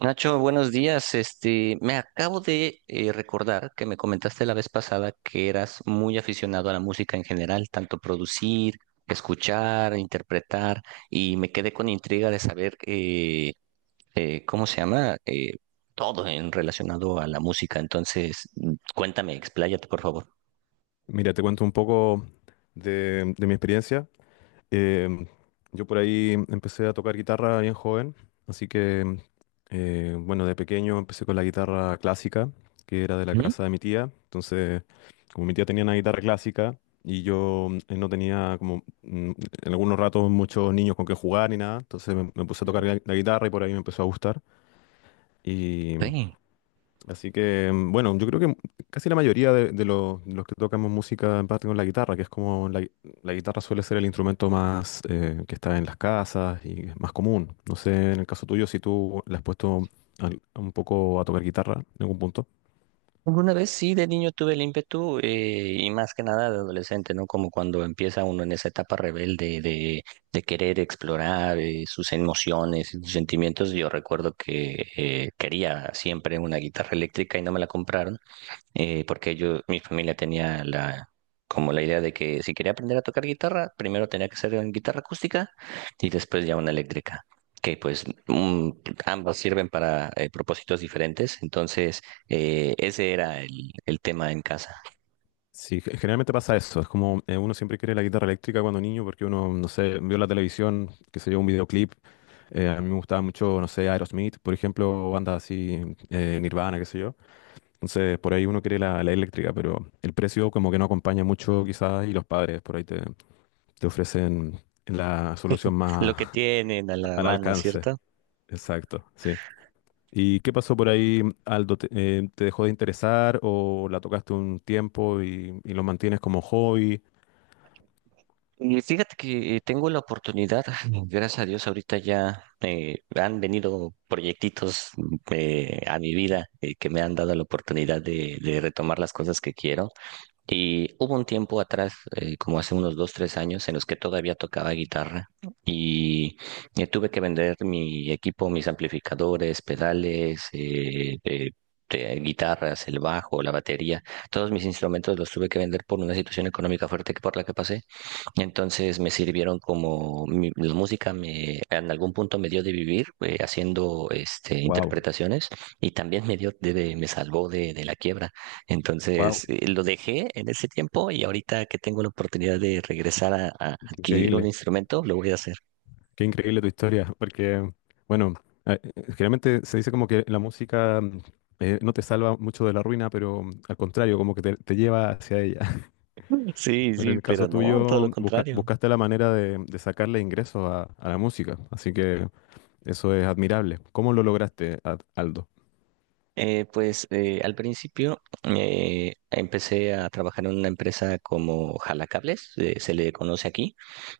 Nacho, buenos días. Me acabo de recordar que me comentaste la vez pasada que eras muy aficionado a la música en general, tanto producir, escuchar, interpretar, y me quedé con intriga de saber cómo se llama todo en relacionado a la música. Entonces, cuéntame, expláyate, por favor. Mira, te cuento un poco de mi experiencia. Em, yo por ahí empecé a tocar guitarra bien joven, así que, bueno, de pequeño empecé con la guitarra clásica, que era de la ¿Mm? casa de mi tía. Entonces, como mi tía tenía una guitarra clásica y yo no tenía como en algunos ratos muchos niños con que jugar ni nada, entonces me puse a Ujú. tocar la guitarra y por ahí me empezó a gustar. Ok. Así que, bueno, yo creo que casi la mayoría de los de los que tocamos música en parte con la guitarra, que es como la guitarra suele ser el instrumento más que está en las casas y es más común. No sé, en el caso tuyo, si tú le has puesto un poco a tocar guitarra en algún punto. Alguna vez sí, de niño tuve el ímpetu y más que nada de adolescente, ¿no? Como cuando empieza uno en esa etapa rebelde de querer explorar sus emociones y sus sentimientos. Yo recuerdo que quería siempre una guitarra eléctrica y no me la compraron porque yo, mi familia tenía la, como la idea de que si quería aprender a tocar guitarra, primero tenía que ser en guitarra acústica y después ya una eléctrica, que pues ambas sirven para propósitos diferentes, entonces ese era el tema en casa, Sí, generalmente pasa eso. Es como uno siempre quiere la guitarra eléctrica cuando niño porque uno, no sé, vio la televisión, que se yo, un videoclip. A mí me gustaba mucho, no sé, Aerosmith, por ejemplo, bandas así, Nirvana, qué sé yo. Entonces, por ahí uno quiere la eléctrica, pero el precio como que no acompaña mucho quizás y los padres por ahí te ofrecen la solución lo más que tienen a la al mano, alcance. ¿cierto? Exacto, sí. ¿Y qué pasó por ahí, Aldo? Te dejó de interesar o la tocaste un tiempo y lo mantienes como hobby? Y fíjate que tengo la oportunidad, gracias a Dios, ahorita ya han venido proyectitos a mi vida que me han dado la oportunidad de retomar las cosas que quiero. Y hubo un tiempo atrás, como hace unos dos, tres años, en los que todavía tocaba guitarra y tuve que vender mi equipo, mis amplificadores, pedales, guitarras, el bajo, la batería, todos mis instrumentos los tuve que vender por una situación económica fuerte que por la que pasé. Entonces me sirvieron como la música me en algún punto me dio de vivir haciendo Wow, interpretaciones y también me dio de, me salvó de la quiebra. wow, Entonces lo dejé en ese tiempo y ahorita que tengo la oportunidad de regresar a qué adquirir un increíble, instrumento, lo voy a hacer. qué increíble tu historia, porque, bueno, generalmente se dice como que la música no te salva mucho de la ruina, pero al contrario, como que te lleva hacia ella. Sí, Bueno, en sí, el pero caso no, tuyo, todo lo contrario. buscaste la manera de sacarle ingresos a la música, así que eso es admirable. ¿Cómo lo lograste, Aldo? Pues al principio empecé a trabajar en una empresa como jalacables, se le conoce aquí.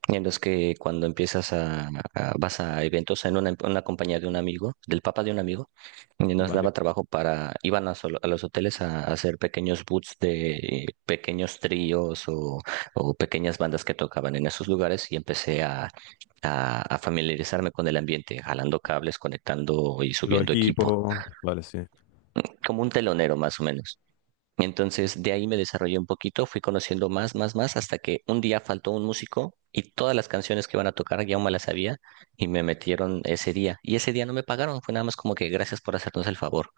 En los que cuando empiezas a, vas a eventos en una compañía de un amigo, del papá de un amigo, y nos Vale, daba trabajo para, iban a, a los hoteles a hacer pequeños boots de pequeños tríos o pequeñas bandas que tocaban en esos lugares y empecé a familiarizarme con el ambiente, jalando cables, conectando y los subiendo equipo, equipos, vale, sí. como un telonero más o menos. Entonces, de ahí me desarrollé un poquito, fui conociendo más, más, más, hasta que un día faltó un músico y todas las canciones que iban a tocar ya me las sabía y me metieron ese día. Y ese día no me pagaron, fue nada más como que gracias por hacernos el favor.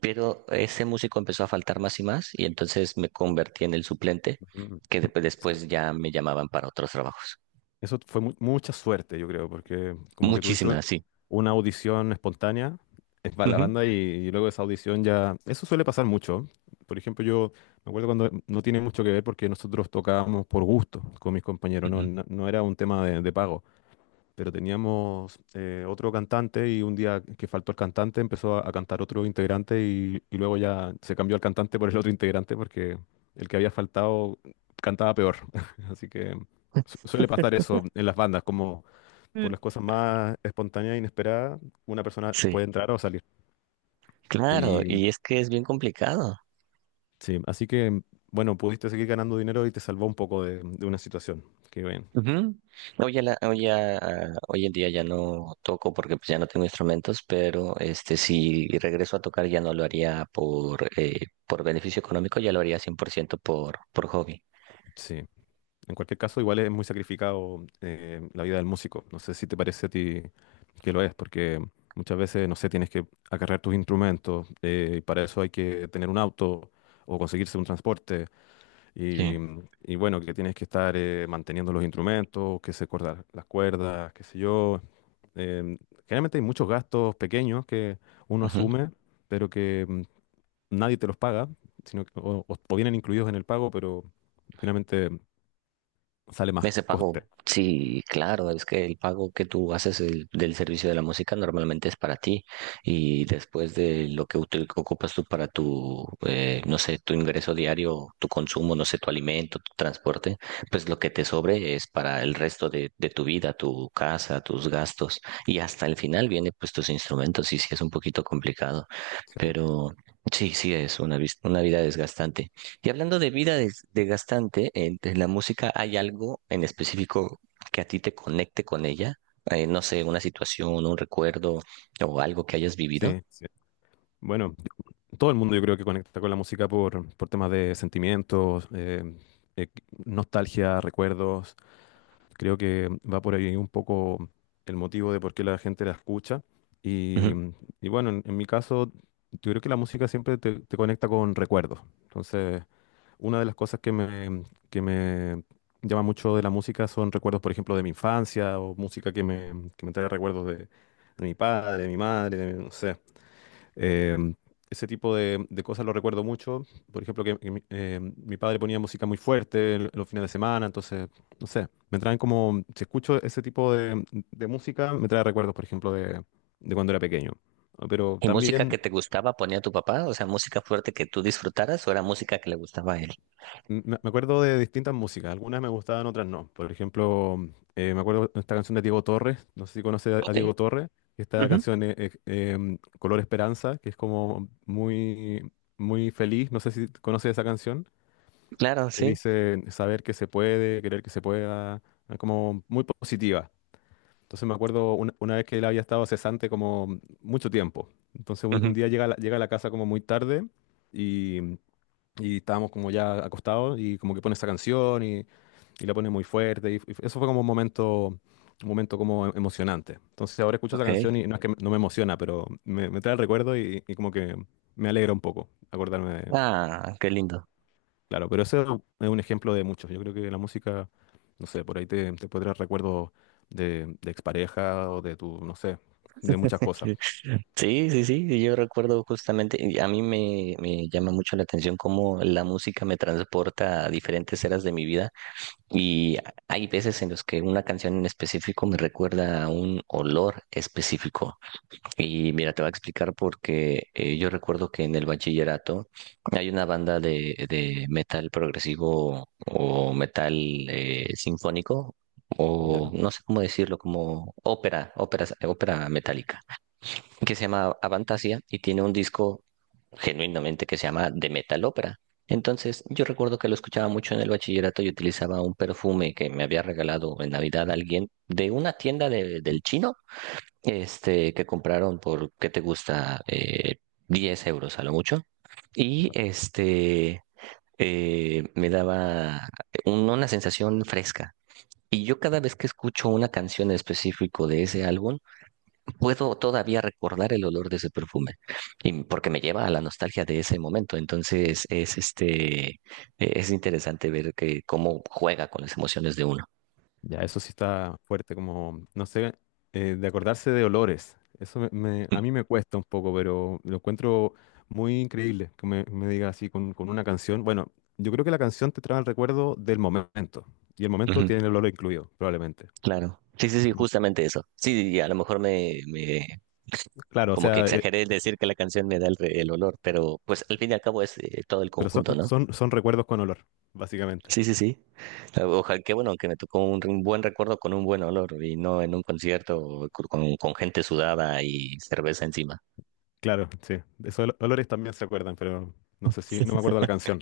Pero ese músico empezó a faltar más y más y entonces me convertí en el suplente, Ujú, que sí. después ya me llamaban para otros trabajos. Eso fue mucha suerte, yo creo, porque como que tuviste Muchísimas, sí. una audición espontánea para la Ujú, banda y luego esa audición ya... Eso suele pasar mucho. Por ejemplo, yo me acuerdo cuando no tiene mucho que ver porque nosotros tocábamos por gusto con mis compañeros, no, ujú. no, no era un tema de pago. Pero teníamos otro cantante y un día que faltó el cantante empezó a cantar otro integrante y luego ya se cambió el cantante por el otro integrante porque el que había faltado cantaba peor. Así que suele pasar eso en las bandas, como por Mm. las cosas más espontáneas e inesperadas, una persona Sí, puede entrar o salir. claro, Y y es que es bien complicado. sí, así que bueno, pudiste seguir ganando dinero y te salvó un poco de una situación. Qué bien. Ujú. Hoy, a la- hoy, a- hoy en día ya no toco porque pues ya no tengo instrumentos, pero si regreso a tocar ya no lo haría por beneficio económico, ya lo haría 100% por, ciento por hobby. Sí. En cualquier caso, igual es muy sacrificado la vida del músico. No sé si te parece a ti que lo es, porque muchas veces, no sé, tienes que acarrear tus instrumentos, y para eso hay que tener un auto o conseguirse un transporte, y, Sí. y bueno, que tienes que estar manteniendo los instrumentos, que se cortan las cuerdas, qué sé yo. Em, Generalmente hay muchos gastos pequeños que uno Ujú. asume, pero que nadie te los paga, sino que- o vienen incluidos en el pago, pero finalmente sale más Ese coste. pago, sí, claro, es que el pago que tú haces del servicio de la música normalmente es para ti y después de lo que ocupas tú para tu, no sé, tu ingreso diario, tu consumo, no sé, tu alimento, tu transporte, pues lo que te sobre es para el resto de tu vida, tu casa, tus gastos y hasta el final viene pues tus instrumentos y sí es un poquito complicado, Sí, pero sí, sí es una, una vida desgastante. Y hablando de vida desgastante, entre la música hay algo en específico que a ti te conecte con ella? No sé, una situación, un recuerdo o algo que hayas vivido. sí, sí. Bueno, todo el mundo yo creo que conecta con la música por temas de sentimientos, eh, nostalgia, recuerdos. Creo que va por ahí un poco el motivo de por qué la gente la escucha. Y, Ujú. y bueno, en mi caso, yo creo que la música siempre te conecta con recuerdos. Entonces, una de las cosas que que me llama mucho de la música son recuerdos, por ejemplo, de mi infancia o música que que me trae recuerdos de mi padre, de mi madre, de- no sé. Em, Ese tipo de cosas lo recuerdo mucho. Por ejemplo, que mi, mi padre ponía música muy fuerte en los fines de semana, entonces, no sé, me traen como, si escucho ese tipo de música, me trae recuerdos, por ejemplo, de cuando era pequeño. Pero ¿Y música que también te gustaba ponía tu papá? O sea, música fuerte que tú disfrutaras o era música que le gustaba a él. me acuerdo de distintas músicas, algunas me gustaban, otras no. Por ejemplo, me acuerdo de esta canción de Diego Torres, no sé si conoces a Ok. Diego Torres, esta Ujú. canción Color Esperanza, que es como muy, muy feliz, no sé si conoces esa canción, Claro, que sí. dice saber que se puede, querer que se pueda, como muy positiva. Entonces me acuerdo una vez que él había estado cesante como mucho tiempo. Entonces un Ujú. día llega a la casa como muy tarde. Y y estábamos como ya acostados y como que pone esa canción y la pone muy fuerte. Y, eso fue como un momento como emocionante. Entonces ahora escucho esa Ok. canción y no es que no me emociona, pero me trae el recuerdo y como que me alegra un poco acordarme de- Ah, qué lindo. Claro, pero ese es un ejemplo de muchos. Yo creo que la música, no sé, por ahí te puede traer recuerdos de expareja o de tu, no sé, de muchas cosas. Sí, sí, sí, y yo recuerdo justamente, y a mí me, me llama mucho la atención cómo la música me transporta a diferentes eras de mi vida y hay veces en los que una canción en específico me recuerda a un olor específico. Y mira, te voy a explicar porque yo recuerdo que en el bachillerato hay una banda de metal progresivo o metal sinfónico. O ¿Ya? no sé cómo decirlo, como ópera metálica que se llama Avantasia y tiene un disco genuinamente que se llama The Metal Opera. Entonces, yo recuerdo que lo escuchaba mucho en el bachillerato y utilizaba un perfume que me había regalado en Navidad alguien de una tienda Ujú. del chino, que compraron por, ¿qué te gusta? 10 euros a lo mucho. Y este, Me daba una sensación fresca. Y yo cada vez que escucho una canción en específico de ese álbum, puedo todavía recordar el olor de ese perfume, y porque me lleva a la nostalgia de ese momento. Vale. Entonces es interesante ver que cómo juega con las emociones de uno. Ya, eso sí está fuerte, como, no sé, de acordarse de olores. A Mm, mí me cuesta un poco, pero lo encuentro muy increíble que me diga así con una canción. Bueno, yo creo que la canción te trae el recuerdo del momento, y el momento ujú, tiene el olor incluido, probablemente. claro. Sí, sí, sí, Ma- justamente eso. Sí, y a lo mejor me, me Claro, o como que sea, exageré el decir que la canción me da el, el olor, pero pues al fin y al cabo es todo el pero son, conjunto, ¿no? son, son recuerdos con olor, básicamente. Sí, sí, sí. Ojalá que bueno, que me tocó un buen recuerdo con un buen olor y no en un concierto con gente sudada y cerveza encima. Claro, sí. De esos olores también se acuerdan, pero no sé si, no me acuerdo la canción.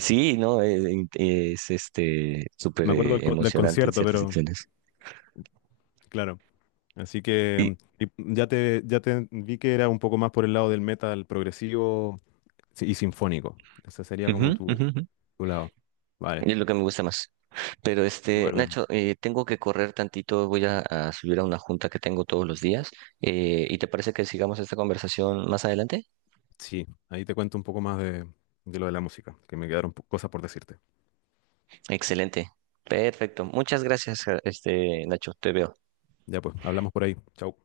Sí, no, eh, es, este súper Me acuerdo del, eh, del emocionante en concierto, ciertas pero situaciones. claro. Así Y, que y ya ya te vi que era un poco más por el lado del metal progresivo sí, y sinfónico. Ese sería ujú, como tu, ujú, ujú. tu lado. Vale, Y es lo que me gusta más. Pero súper bien. Nacho, tengo que correr tantito, voy a subir a una junta que tengo todos los días. ¿Y te parece que sigamos esta conversación más adelante? Sí, ahí te cuento un poco más de lo de la música, que me quedaron cosas por decirte. Excelente. Perfecto. Muchas gracias, ja, Nacho. Te veo. Ya pues, hablamos por ahí. Chau.